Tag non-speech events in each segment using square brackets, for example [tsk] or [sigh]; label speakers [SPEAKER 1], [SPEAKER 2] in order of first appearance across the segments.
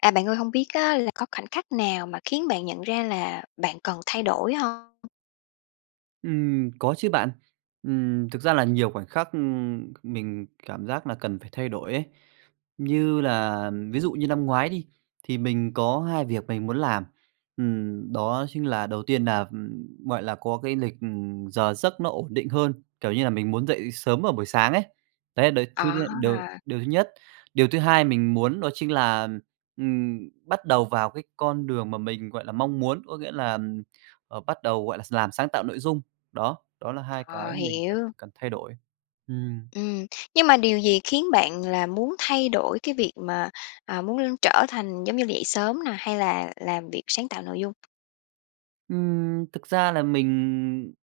[SPEAKER 1] À bạn ơi, hông biết á là có khoảnh khắc nào mà khiến bạn nhận ra là bạn cần thay đổi hông?
[SPEAKER 2] Ừm, có chứ bạn. Ừm, thực ra là nhiều khoảnh khắc, ừm, mình cảm giác nà cần phải thay đổi ấy. Như là ví dụ như lăm ngoái đi, thì mình có 2 việc mình muốn làm, ừm, đó chính là đầu tiên nà, ừm, gọi là, có cái lịch, ừm, giờ giấc nó ổn định hơn, kiểu như là, mình muốn dậy sớm vào buổi sáng ấy, đấy đấy thứ
[SPEAKER 1] Ờ,
[SPEAKER 2] nhất, điều
[SPEAKER 1] à!
[SPEAKER 2] điều thứ nhất. Điều thứ hai mình muốn đó chính là, ừm, bắt đầu vào cái con đường mà mình, gọi là, mong muốn, có nghĩa là, ừm, ờ, bắt đầu, gọi là x làm sáng tạo nội dung. Đó, đó là hai cái
[SPEAKER 1] Ờ,
[SPEAKER 2] mà mình thấy là
[SPEAKER 1] hiểu.
[SPEAKER 2] cần thay đổi. Ừm, ừm.
[SPEAKER 1] Ừm, nhưng mà điều gì khiến bạn là muốn thay đổi cái việc mà, à, muốn l trở thành giống như dậy sớm nà hay là làm việc sáng tạo nội dung?
[SPEAKER 2] Ừm, thực ra là mình,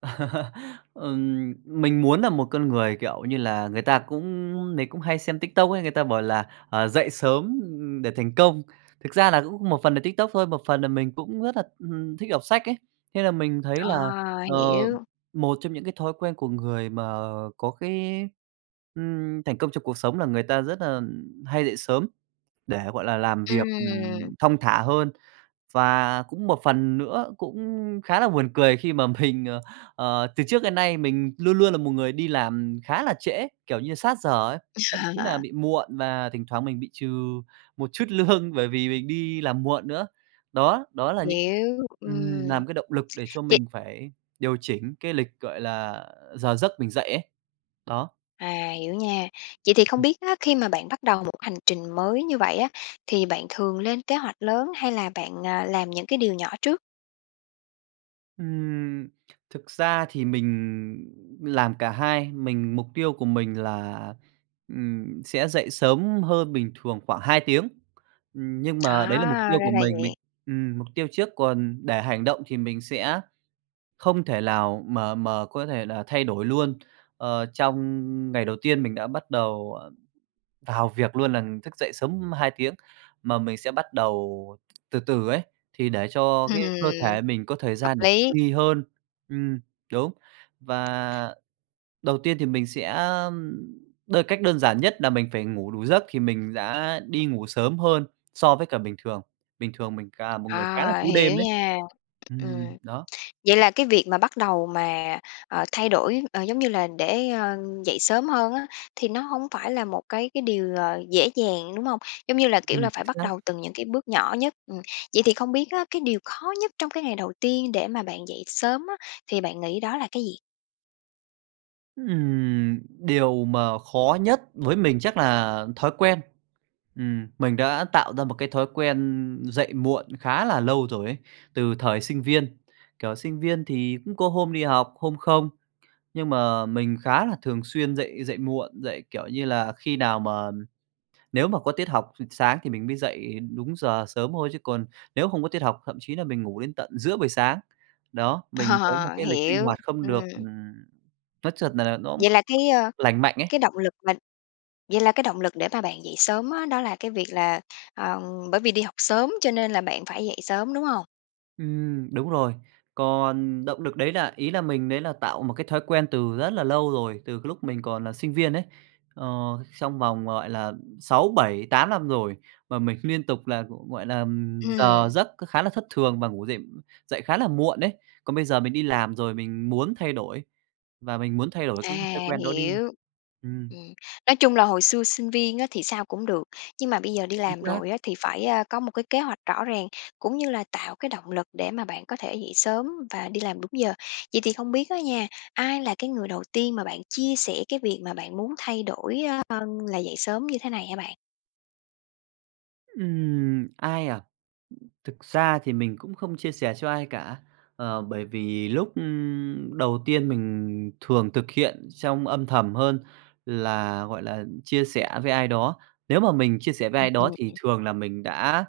[SPEAKER 2] ừm, ừm, [chuckles] ừm, mình muốn nà một con người, kiểu như là, người ta cũng ưm, ưm, mình cũng hay xem TikTok ấy, người ta bảo là, à, dậy sớm, ừm, để thành công. Thực ra là cũng một phần là TikTok thôi, một phần là mình cũng rất là, ừm hừm, thích đọc sách ấy. Thế là mình thấy là,
[SPEAKER 1] À,
[SPEAKER 2] ờ,
[SPEAKER 1] hiểu!
[SPEAKER 2] một trong những cái thói quen của người mà, à, à, có cái, ừm, thành công trong cuộc sống là người ta rất là ừm, hay dậy sớm, để, gọi là, làm việc,
[SPEAKER 1] Ừm.
[SPEAKER 2] ừm, thong thả hơn. Và cũng một phần nữa cũng khá là buồn cười khi mà mình, ờ, ờ, từ trước đến nay mình luôn luôn là một người đi làm khá là trễ, kiểu như, sát giờ ấy, thậm chí nà
[SPEAKER 1] [chuckles]
[SPEAKER 2] bị muộn và thỉnh thoảng mình bị trừ một chút lương bởi vì mình đi làm muộn nữa. Đó, đó là những
[SPEAKER 1] Hiểu,
[SPEAKER 2] ừm,
[SPEAKER 1] ừm.
[SPEAKER 2] làm cái động lực để cho
[SPEAKER 1] Vậy
[SPEAKER 2] mình phải điều chỉnh cái lịch, gọi là, à, giờ giấc mình dậy ấy. Đó.
[SPEAKER 1] À, hiểu nha! Vậy thì không
[SPEAKER 2] Ừm.
[SPEAKER 1] biết á, khi mà bạn bắt đầu một hành trình mới như vậy á thì bạn thường lên kế hoạch lớn hay là bạn, à, làm những cái điều nhỏ trước?
[SPEAKER 2] Ừm, thực ra thì mình làm cả hai. Mình mục tiêu của mình là, ừm, sẽ dậy sớm hơn bình thường khoảng 2 tiếng. Ừm, nhưng mà đấy là mục
[SPEAKER 1] À!
[SPEAKER 2] tiêu của
[SPEAKER 1] ra là
[SPEAKER 2] mình mình
[SPEAKER 1] vậy.
[SPEAKER 2] ừm, mục tiêu trước còn để hành động thì mình sẽ không thể lào mà mà có thể là thay đổi luôn, ờ, trong ngày đầu tiên mình đã bắt đầu, à, vào việc luôn nà thức dậy sớm 2 tiếng, mà mình sẽ bắt đầu từ từ ấy, thì để cho cái
[SPEAKER 1] Ừm,
[SPEAKER 2] cơ thể mình có thời
[SPEAKER 1] hợp
[SPEAKER 2] gian để
[SPEAKER 1] lý.
[SPEAKER 2] nghi hơn. Ừm, đúng. Và đầu tiên thì mình sẽ đơn cách đơn giản nhất là mình phải ngủ đủ giấc, thì mình đã đi ngủ sớm hơn so với cả bình thường. Bình thường mình cà một người khá là
[SPEAKER 1] À,
[SPEAKER 2] cú đêm
[SPEAKER 1] hiểu
[SPEAKER 2] đấy.
[SPEAKER 1] nha!
[SPEAKER 2] Ừm,
[SPEAKER 1] Ừm.
[SPEAKER 2] đó.
[SPEAKER 1] Vậy là cái việc mà bắt đầu mà, ờ, thay đổi, ờ, giống như là để, ơ, dậy sớm hơn á thì nó hông phải là một cái cái điều, ờ, dễ dàng, đúng hông? Giống như là, kiểu
[SPEAKER 2] Ừm,
[SPEAKER 1] là,
[SPEAKER 2] chính
[SPEAKER 1] phải bắt
[SPEAKER 2] xác.
[SPEAKER 1] đầu từng những cái bước nhỏ nhất, ừm. Vậy thì không biết á cái điều khó nhất trong cái ngày đầu tiên để mà bạn dậy sớm á thì bạn nghĩ đó là cái gì?
[SPEAKER 2] Ừm, điều mà khó nhất với mình chắc là thói quen, ừm, mình đã tạo ra một cái thói quen dậy muộn khá là lâu rồi ấy, từ thời sinh viên. Kiểu, sinh viên thì cũng có hôm đi học, hôm không, nhưng mà mình khá là thường xuyên dậy dậy muộn, dậy, kiểu như là, khi nào mà nếu mà có tiết học s sáng thì mình mới dậy đúng giờ sớm thôi chứ còn nếu không có tiết học, thậm chí là mình ngủ đến tận giữa buổi sáng. Đó, mình có một
[SPEAKER 1] Ờ,
[SPEAKER 2] cái lịch sinh
[SPEAKER 1] hiểu,
[SPEAKER 2] hoạt không được,
[SPEAKER 1] ừm.
[SPEAKER 2] ừm nói chật nà nó cũng
[SPEAKER 1] Vậy
[SPEAKER 2] không
[SPEAKER 1] là cái, ơ,
[SPEAKER 2] lành mạnh ấy.
[SPEAKER 1] cái động lực mà vậy là cái động lực để mà bạn dậy sớm á, đó là cái việc là, ờ, bởi vì đi học sớm cho nên là bạn phải dậy sớm, đúng hông?
[SPEAKER 2] Ừm, đúng rồi. Còn động nực đấy là ý là mình đấy là tạo một cái thói quen từ rất là lâu rồi, từ cái lúc mình còn là sinh viên ấy. Ờ, trong vòng, gọi là, 6, 7, 8 năm rồi mà mình liên tục là, g gọi là, giờ
[SPEAKER 1] Ừm.
[SPEAKER 2] giấc khá là thất thường và ngủ dậy dậy khá là muộn đấy. Còn bây giờ mình đi làm rồi mình muốn thay đổi và mình muốn thay đổi
[SPEAKER 1] À,
[SPEAKER 2] cái thói quen đó đi.
[SPEAKER 1] hiểu!
[SPEAKER 2] Ừm.
[SPEAKER 1] Ừm, nói chung là hồi xưa sinh viên á thì sao cũng được, nhưng mà bây giờ đi
[SPEAKER 2] Chính
[SPEAKER 1] làm
[SPEAKER 2] xác.
[SPEAKER 1] rồi á thì phải, a, có một cái kế hoạch rõ ràng cũng như là tạo cái động lực để mà bạn có thể dậy sớm và đi làm đúng giờ. Vậy thì không biết á nha, ai là cái người đầu tiên mà bạn chia sẻ cái việc mà bạn muốn thay đổi, ơ, là dậy sớm như thế này hả bạn?
[SPEAKER 2] Ừm, ai à? Thực ra thì mình cũng không chia sẻ cho ai cả, ờ, bởi vì lúc, ưm, đầu tiên mình thường thực hiện trong âm thầm hơn là, gọi là, chia sẻ với ai đó. Nếu mà mình chia sẻ với
[SPEAKER 1] Ừm,
[SPEAKER 2] ai đó thì
[SPEAKER 1] ừm.
[SPEAKER 2] thường là mình đã,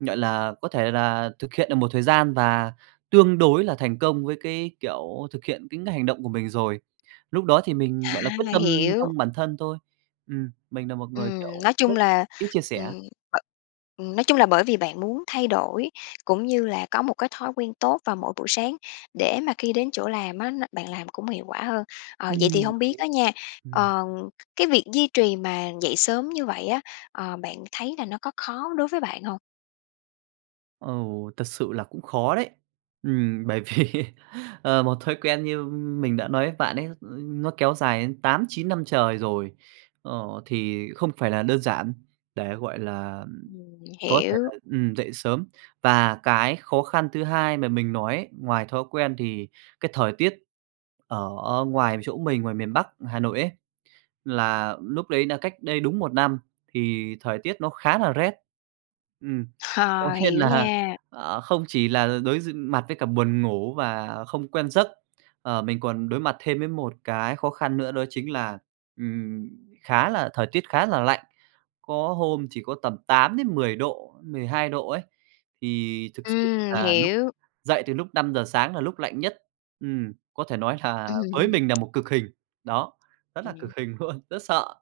[SPEAKER 2] gọi là, có thể là thực hiện được một thời gian và tương đối là thành công với cái kiểu thực hiện cái ngành động của mình rồi. Lúc đó thì mình, gọi là, quyết
[SPEAKER 1] À,
[SPEAKER 2] tâm
[SPEAKER 1] hiểu!
[SPEAKER 2] trong bản thân thôi. Ừm, mình nà một người,
[SPEAKER 1] Ừm,
[SPEAKER 2] kiểu,
[SPEAKER 1] nói
[SPEAKER 2] rất
[SPEAKER 1] chung là,
[SPEAKER 2] ít chia sẻ.
[SPEAKER 1] ừm, b ừm, nói chung là bởi vì bạn muốn thay đổi cũng như là có một cái thói quen tốt vào mỗi buổi sáng để mà khi đến chỗ làm á, nó bạn làm cũng hiệu quả hơn. Ờ, vậy thì
[SPEAKER 2] Ừm,
[SPEAKER 1] hông biết á nha,
[SPEAKER 2] ừm.
[SPEAKER 1] ờ, cái việc duy trì mà dậy sớm như vậy á, ờ, bạn thấy là nó có khó đối với bạn hông?
[SPEAKER 2] Ừ, thật sự là cũng khó đấy. Ừm, bởi vì, ờ, một thói quen như mình đã nói với bạn ấy, ơ, nó kéo dài đến 8-9 năm trời rồi, ờ, thì không phải là đơn giản để, gọi là, ừm,
[SPEAKER 1] Ừm,
[SPEAKER 2] có thể
[SPEAKER 1] hiểu.
[SPEAKER 2] là, ừm, dậy sớm. Và cái khó khăn thứ hai mà mình nói ấy, ngoài thói quen thì cái thời tiết ở ngoài chỗ mình, ngoài miền Bắc Hà Nội ấy, là núc đấy là cách đây đúng 1 năm thì thời tiết nó khá là rét. Ừm,
[SPEAKER 1] Ờ,
[SPEAKER 2] có nghĩa
[SPEAKER 1] hiểu
[SPEAKER 2] là,
[SPEAKER 1] nha.
[SPEAKER 2] à, không chỉ là đối d mặt với cả buồn ngủ và không quen giấc, ờ, mình còn đối mặt thêm với một cái khó khăn nữa đó chính là, ừm, khá là thời tiết khá là lạnh. Có hôm chỉ có tầm 8 đến 10 độ, 12 độ ấy, thì thực sự
[SPEAKER 1] Ừm,
[SPEAKER 2] là lúc
[SPEAKER 1] hiểu!
[SPEAKER 2] dậy từ lúc 5:00 sáng là lúc lạnh nhất, ừm, có thể nói là với
[SPEAKER 1] Ừm.
[SPEAKER 2] mình nà một cực hình. Đó, rất là
[SPEAKER 1] Ừm.
[SPEAKER 2] cực hình luôn, rất sợ.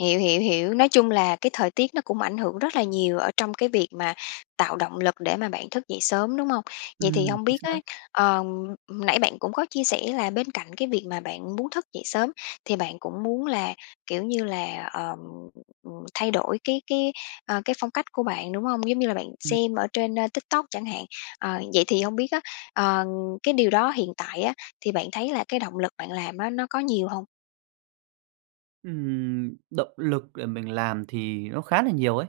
[SPEAKER 1] Hiểu, hiểu, hiểu, nói chung là cái thời tiết nó cũng ảnh hưởng rất là nhiều ở trong cái việc mà tạo động lực để mà bạn thức dậy sớm, đúng hông? Vậy thì
[SPEAKER 2] Ừm,
[SPEAKER 1] hông
[SPEAKER 2] chính
[SPEAKER 1] biết
[SPEAKER 2] xác.
[SPEAKER 1] á, ờm, nãy bạn cũng có chia sẻ là bên cạnh cái việc mà bạn muốn thức dậy sớm, thì bạn cũng muốn là, kiểu như là, ờm, ừm, thay đổi cái cái, ờ, cái phong cách của bạn, đúng hông? Giống như là bạn
[SPEAKER 2] Ừm.
[SPEAKER 1] xem ở trên, ơ, TikTok chẳng hạn. Ờ, vậy thì hông biết á, ờ, cái điều đó hiện tại á, thì bạn thấy là cái động lực bạn làm á, nó có nhiều hông?
[SPEAKER 2] Ừm, động lực để mình làm thì nó khá là nhiều ấy,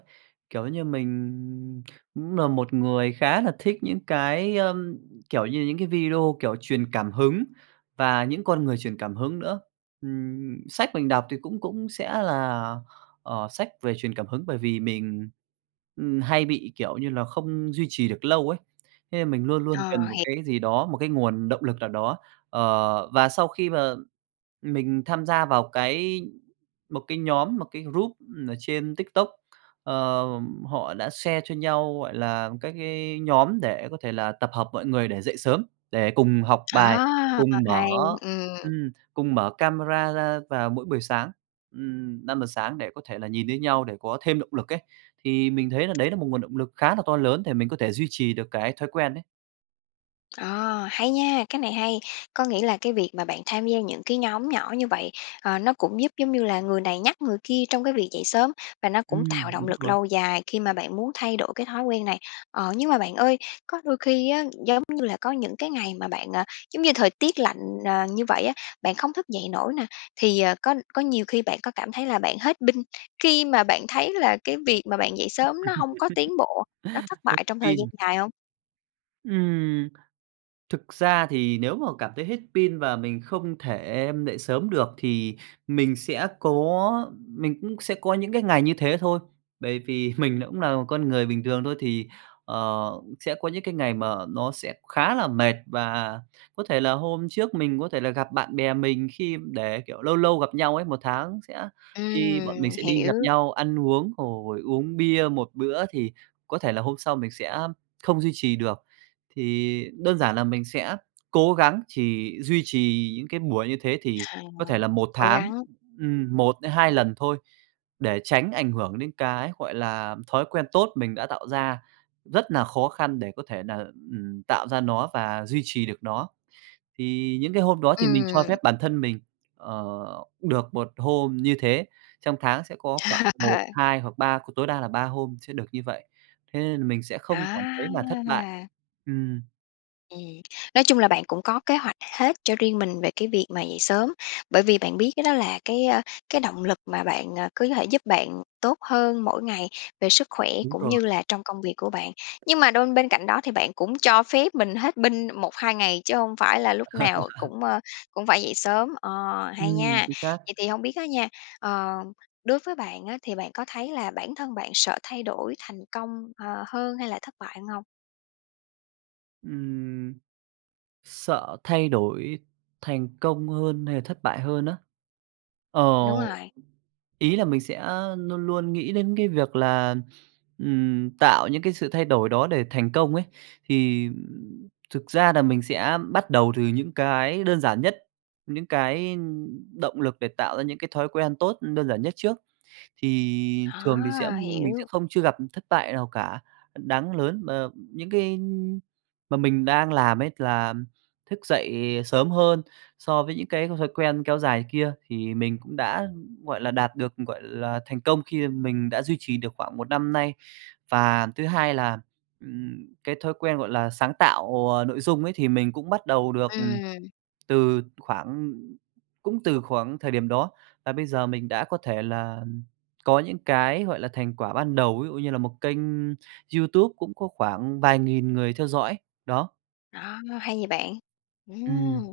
[SPEAKER 2] kiểu như, mình cũng là một người khá là thích những cái, ơm, kiểu như, những cái video, kiểu, truyền cảm hứng và những con người truyền cảm hứng nữa. Ừm, sách mình đọc thì cũng cũng sẽ là, ờ, sách về truyền cảm hứng, bởi vì mình, ừm, hay bị, kiểu như là không duy trì được lâu ấy. Thế nên mình luôn luôn
[SPEAKER 1] Ờ,
[SPEAKER 2] cần một
[SPEAKER 1] h
[SPEAKER 2] cái gì đó, một cái nguồn động lực nào đó. Ờ, và sau khi mà mình tham gia vào cái một cái nhóm, một cái group ở trên TikTok, ờ, họ đã share cho nhau, gọi là, các cái nhóm để có thể là tập hợp mọi người để dậy sớm, để cùng học bài,
[SPEAKER 1] Đó,
[SPEAKER 2] cùng
[SPEAKER 1] h
[SPEAKER 2] mở
[SPEAKER 1] hay, ừm.
[SPEAKER 2] ừm, cùng mở camera ra vào mỗi buổi sáng, ừm, 5:00 sáng để có thể là nhìn thấy nhau để có thêm động lực ấy. Thì mình thấy là đấy là một nguồn động lực khá là to lớn để mình có thể duy trì được cái thói quen ấy.
[SPEAKER 1] Ờ, hay nha, cái này hay. Có nghĩa là cái việc mà bạn tham gia những cái nhóm nhỏ như vậy, ờ, nó cũng giúp, giống như là, người này nhắc người kia trong cái việc dậy sớm và nó cũng
[SPEAKER 2] Ừm,
[SPEAKER 1] tạo động
[SPEAKER 2] đúng
[SPEAKER 1] lực
[SPEAKER 2] rồi.
[SPEAKER 1] lâu dài khi mà bạn muốn thay đổi cái thói quen này. Ờ, nhưng mà bạn ơi, có đôi khi á, giống như là, có những cái ngày mà bạn, ờ, giống như, thời tiết lạnh, ờ, như vậy á, bạn không thức dậy nổi nè, thì, ờ, có có nhiều khi bạn có cảm thấy là bạn hết pin, khi mà bạn thấy là cái việc mà bạn dậy
[SPEAKER 2] [chuckles]
[SPEAKER 1] sớm nó hông có tiến bộ, nó thất bại
[SPEAKER 2] Hết
[SPEAKER 1] trong thời gian
[SPEAKER 2] pin.
[SPEAKER 1] dài hông?
[SPEAKER 2] Ừm. Thực ra thì nếu mà cảm thấy hết pin và mình không thể dậy sớm được thì mình sẽ có mình cũng sẽ có những cái ngày như thế thôi, bởi vì mình cũng là một con người bình thường thôi, thì, ờ, sẽ có những cái ngày mà nó sẽ khá là mệt và có thể là hôm trước mình có thể là gặp bạn bè mình khi để kiểu, lâu lâu gặp nhau ấy, 1 tháng sẽ đi bọn mình
[SPEAKER 1] Ừm,
[SPEAKER 2] sẽ đi
[SPEAKER 1] hiểu!
[SPEAKER 2] gặp nhau ăn uống rồi uống bia 1 bữa thì có thể là hôm sau mình sẽ không duy trì được. Thì đơn giản là mình sẽ cố gắng chỉ duy trì những cái buổi như thế thì
[SPEAKER 1] À,
[SPEAKER 2] có thể là 1
[SPEAKER 1] cố
[SPEAKER 2] tháng,
[SPEAKER 1] gắng.
[SPEAKER 2] ừm, 1-2 lần thôi, để tránh ảnh hưởng đến cái, gọi là, thói quen tốt mình đã tạo ra rất nà khó khăn để có thể nà, ừm, tạo ra nó và duy trì được nó. Thì những cái hôm đó thì mình cho
[SPEAKER 1] Ừm.
[SPEAKER 2] phép bản thân mình, ờ, được 1 hôm như thế, trong tháng sẽ có khoảng một
[SPEAKER 1] [chuckles]
[SPEAKER 2] hai hoặc 3 tối đa là 3 hôm sẽ được như vậy thế nên là mình sẽ không cảm thấy là thất bại.
[SPEAKER 1] À!
[SPEAKER 2] Ừm.
[SPEAKER 1] Ừm, nói chung là bạn cũng có kế hoạch hết cho riêng mình về cái việc mà dậy sớm. Bởi vì bạn biết cái đó là cái, ơ, cái động lực mà bạn, à, cứ thể giúp bạn tốt hơn mỗi ngày về sức khỏe
[SPEAKER 2] Đúng
[SPEAKER 1] cũng
[SPEAKER 2] rồi.
[SPEAKER 1] như là trong công việc của bạn. Nhưng mà đon bên cạnh đó thì bạn cũng cho phép mình hết pin 1-2 ngày chứ hông phải là lúc nào
[SPEAKER 2] [chuckles]
[SPEAKER 1] cũng, ơ, cũng phải dậy sớm. Ờ, hay
[SPEAKER 2] Ừm,
[SPEAKER 1] nha.
[SPEAKER 2] chính xác.
[SPEAKER 1] Vậy thì hông biết á nha, ờ, đối với bạn á, thì bạn có thấy là bản thân bạn sợ thay đổi thành công, ờ, hơn hay là thất bại hơn hông?
[SPEAKER 2] Ừm, sợ thay đổi thành công hơn hay là thất bại hơn á? Ờ,
[SPEAKER 1] Đúng rồi.
[SPEAKER 2] ý là mình sẽ luôn luôn nghĩ đến cái việc là, ừm, tạo những cái sự thay đổi đó để thành công ấy, thì thực ra là mình sẽ bắt đầu từ những cái đơn giản nhất, những cái động lực, ưm, để tạo ra những cái thói quen tốt, ừm, đơn giản nhất trước. Thì thường thì sẽ
[SPEAKER 1] À,
[SPEAKER 2] mình sẽ
[SPEAKER 1] hiểu.
[SPEAKER 2] không chưa gặp thất bại nào cả đáng lớn, ờ, những cái, ưm, mà mình đang làm ấy, là thức dậy sớm hơn so với những cái thói quen kéo dài kia thì mình cũng đã, gọi là đạt được, gọi là thành công khi mình đã duy trì được khoảng 1 năm nay. Và thứ hai là, ừm, cái thói quen, gọi là sáng tạo, à, nội dung ấy, thì mình cũng bắt đầu được, ừm,
[SPEAKER 1] Ừm.
[SPEAKER 2] từ khoảng cũng từ khoảng thời điểm đó, và bây giờ mình đã có thể là có những cái gọi là thành quả ban đầu, ví dụ như là một kênh YouTube cũng có phản vài nghìn người theo dõi đó.
[SPEAKER 1] Ờ, hay vậy bạn. Ừm,
[SPEAKER 2] Ừm.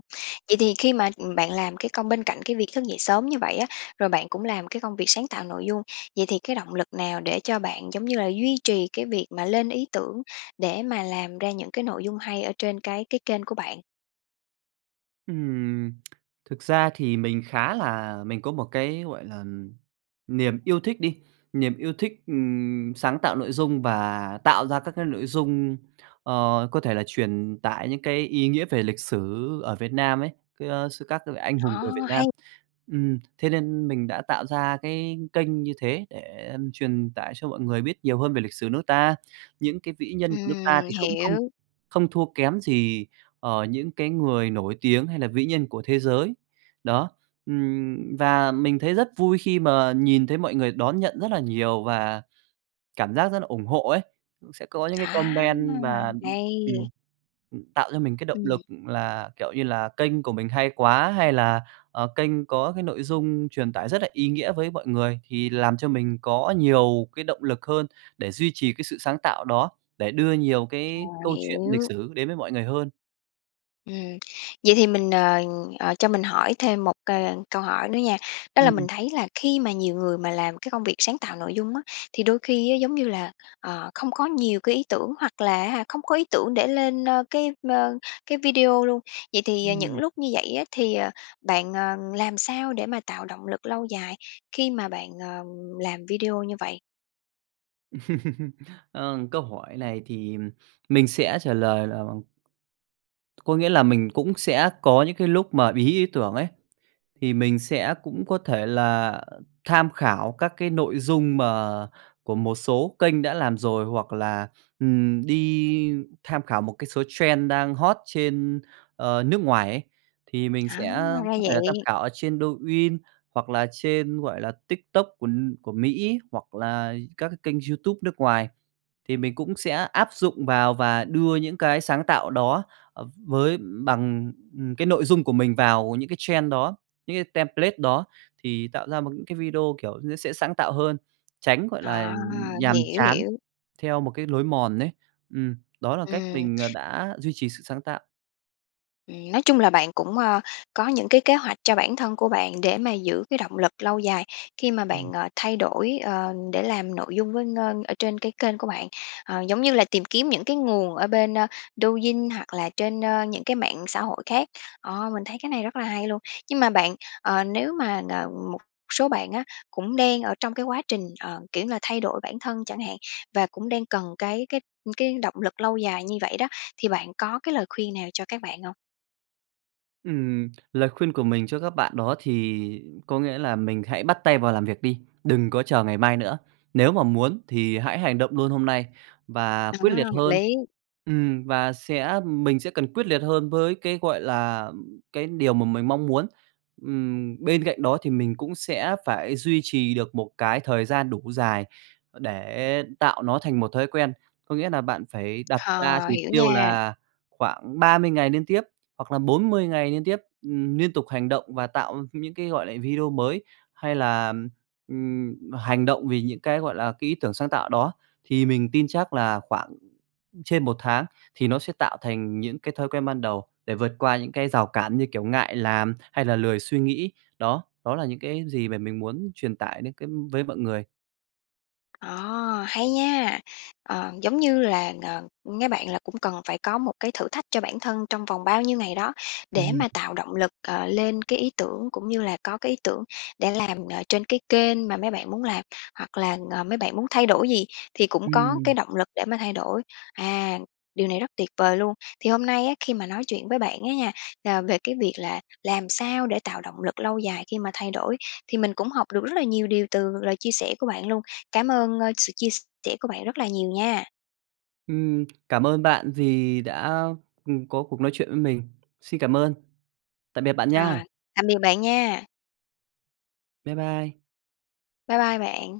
[SPEAKER 1] vậy thì khi mà bạn làm cái công bên cạnh cái việc thức dậy sớm như vậy á, rồi bạn cũng làm cái công việc sáng tạo nội dung, vậy thì cái động lực nào để cho bạn giống như là duy trì cái việc mà lên ý tưởng, để mà làm ra những cái nội dung hay ở trên cái cái kênh của bạn?
[SPEAKER 2] Ừm. [tsk] Thực ra thì mình khá là mình có một cái, gọi là, niềm yêu thích đi, niềm yêu thích, ừm, sáng tạo nội dung và tạo ra các cái nội dung, ờ, có thể là truyền tải những cái ý nghĩa về lịch sử ở Việt Nam ấy, ơ, sư các vị anh hùng
[SPEAKER 1] Ờ,
[SPEAKER 2] người Việt Nam.
[SPEAKER 1] hay.
[SPEAKER 2] Ừm, thế nên mình đã tạo ra cái kênh như thế để, ừm, truyền tải cho mọi người biết nhiều hơn về lịch sử nước ta. Những cái vĩ nhân của nước ta
[SPEAKER 1] Ừm,
[SPEAKER 2] thì cũng không
[SPEAKER 1] hiểu!
[SPEAKER 2] không thua kém gì, ờ, những cái người nổi tiếng hay là vĩ nhân của thế giới. Đó, ừm, và mình thấy rất vui khi mà nhìn thấy mọi người đón nhận rất là nhiều và cảm giác rất là ủng hộ ấy. Sẽ có những cái
[SPEAKER 1] Á,
[SPEAKER 2] comment và ừm,
[SPEAKER 1] hay!
[SPEAKER 2] tạo cho mình cái động
[SPEAKER 1] Ừm.
[SPEAKER 2] lực là kiểu như là kênh của mình hay quá, hay là, ờ, kênh có cái nội dung truyền tải rất là ý nghĩa với mọi người, thì làm cho mình có nhiều cái động lực hơn để duy trì cái sự sáng tạo đó, để đưa nhiều
[SPEAKER 1] Ờ,
[SPEAKER 2] cái câu chuyện lịch
[SPEAKER 1] hiểu!
[SPEAKER 2] sử đến với mọi người hơn.
[SPEAKER 1] Ừm, vậy thì mình, ờ, ờ, cho mình hỏi thêm một, c ờ, câu hỏi nữa nha, đó là mình
[SPEAKER 2] Ừm.
[SPEAKER 1] thấy là khi mà nhiều người mà làm cái công việc sáng tạo nội dung á, thì đôi khi á, giống như là, ờ, không có nhiều cái ý tưởng hoặc là á hả, không có ý tưởng để lên, ơ, cái, ơ, cái video luôn. Vậy thì, ờ, những
[SPEAKER 2] Ừm.
[SPEAKER 1] lúc như vậy á, thì, à, bạn, ờ, làm sao để mà tạo động lực lâu dài khi mà bạn, ờ, làm video như vậy?
[SPEAKER 2] [chuckles] Ờ, câu hỏi này thì, ừm, mình sẽ trả lời là, ừm Có nghĩa là mình cũng sẽ có những cái lúc mà bí ý tưởng ấy, thì mình sẽ cũng có thể là tham khảo các cái nội dung mà của một số kênh đã làm rồi, hoặc là, ừm, đi tham khảo một cái số trend đang hot trên, ờ, nước ngoài ấy. Thì mình
[SPEAKER 1] À,
[SPEAKER 2] sẽ có
[SPEAKER 1] ra
[SPEAKER 2] thể là tham
[SPEAKER 1] vậy!
[SPEAKER 2] khảo ở trên Douyin hoặc là trên, gọi là, TikTok của của Mỹ ấy, hoặc là các cái kênh YouTube nước ngoài. Thì mình cũng sẽ áp dụng vào và đưa những cái sáng tạo đó, à, v với bằng, ừ, cái nội dung của mình vào những cái trend đó, những cái template đó thì tạo ra một cái video kiểu nó sẽ sáng tạo hơn, tránh, gọi là,
[SPEAKER 1] À,
[SPEAKER 2] ừm, nhàm
[SPEAKER 1] hiểu,
[SPEAKER 2] chán
[SPEAKER 1] hiểu!
[SPEAKER 2] theo một cái lối mòn ấy. Ừm, đó là cách
[SPEAKER 1] Ừm.
[SPEAKER 2] mình, à, đã duy trì sự sáng tạo.
[SPEAKER 1] Ừm, nói chung là bạn cũng, ờ, có những cái kế hoạch cho bản thân của bạn để mà giữ cái động lực lâu dài khi mà
[SPEAKER 2] Ừm.
[SPEAKER 1] bạn, ờ, thay đổi, ờ, để làm nội dung với, ờ, ở trên cái kênh của bạn. Ờ, giống như là tìm kiếm những cái nguồn ở bên, a, Douyin hoặc là trên, ờ, những cái mạng xã hội khác, ờ, mình thấy cái này rất là hay luôn. Nhưng mà bạn, ờ, nếu mà, ờ, một số bạn á cũng đang ở trong cái quá trình, ờ, kiểu như là, thay đổi bản thân chẳng hạn, và cũng đang cần cái cái cái động lực lâu dài như vậy đó, thì bạn có cái lời khuyên nào cho các bạn hông?
[SPEAKER 2] Ừm, lời khuyên của mình cho các bạn đó thì có nghĩa là mình hãy bắt tay vào làm việc đi, đừng có chờ ngày mai nữa. Nếu mà muốn thì hãy hành động luôn hôm nay và
[SPEAKER 1] À,
[SPEAKER 2] quyết liệt
[SPEAKER 1] hợp
[SPEAKER 2] hơn.
[SPEAKER 1] lý!
[SPEAKER 2] Ừm, và sẽ mình sẽ cần quyết liệt hơn với cái, gọi là, ừm, cái điều mà mình mong muốn. Ừm, bên cạnh đó thì mình cũng sẽ phải duy trì được một cái thời gian đủ dài để tạo nó thành một thói quen. Có nghĩa nà bạn phải đặt ra
[SPEAKER 1] Ờ,
[SPEAKER 2] chỉ
[SPEAKER 1] hiểu
[SPEAKER 2] tiêu
[SPEAKER 1] nha!
[SPEAKER 2] là khoảng 30 ngày liên tiếp hoặc là 40 ngày liên tiếp, ừm, niên tục hành động và tạo những cái, gọi là, video mới. Hay là, ừm, ừm, hành động vì những cái, gọi là, cái ý tưởng sáng tạo đó, thì mình tin chắc là khoảng trên 1 tháng thì nó sẽ tạo thành những cái thói quen ban đầu, để vượt qua những cái rào cản như kiểu ngại làm hay là lười suy nghĩ. Đó, đó là những cái gì mà mình muốn truyền tải đến cái với mọi người.
[SPEAKER 1] Ờ, hay nha! Ờ, giống như là, ờ, mấy bạn là cũng cần phải có một cái thử thách cho bản thân trong vòng bao nhiêu ngày đó,
[SPEAKER 2] Ừm
[SPEAKER 1] để
[SPEAKER 2] hừm.
[SPEAKER 1] mà tạo động lực, ờ, lên cái ý tưởng cũng như là có cái ý tưởng để làm, ờ, trên cái kênh mà mấy bạn muốn làm. Hoặc là, ờ, mấy bạn muốn thay đổi gì thì cũng có cái
[SPEAKER 2] Ừm.
[SPEAKER 1] động lực để mà thay đổi. À, điều này rất tuyệt vời luôn! Thì hôm nay á, khi mà nói chuyện với bạn á nha, à, về cái việc là làm sao để tạo động lực lâu dài khi mà thay đổi thì mình cũng học được rất là nhiều điều từ lời chia sẻ của bạn luôn. Cảm ơn sự chia sẻ của bạn rất là nhiều nha.
[SPEAKER 2] Ừm. Cảm ơn bạn vì đã, ừ, có cuộc nói chuyện với mình. Xin cảm ơn. Tạm biệt bạn nha!
[SPEAKER 1] À, tạm biệt bạn nha.
[SPEAKER 2] Bye bye.
[SPEAKER 1] Bye bye bạn.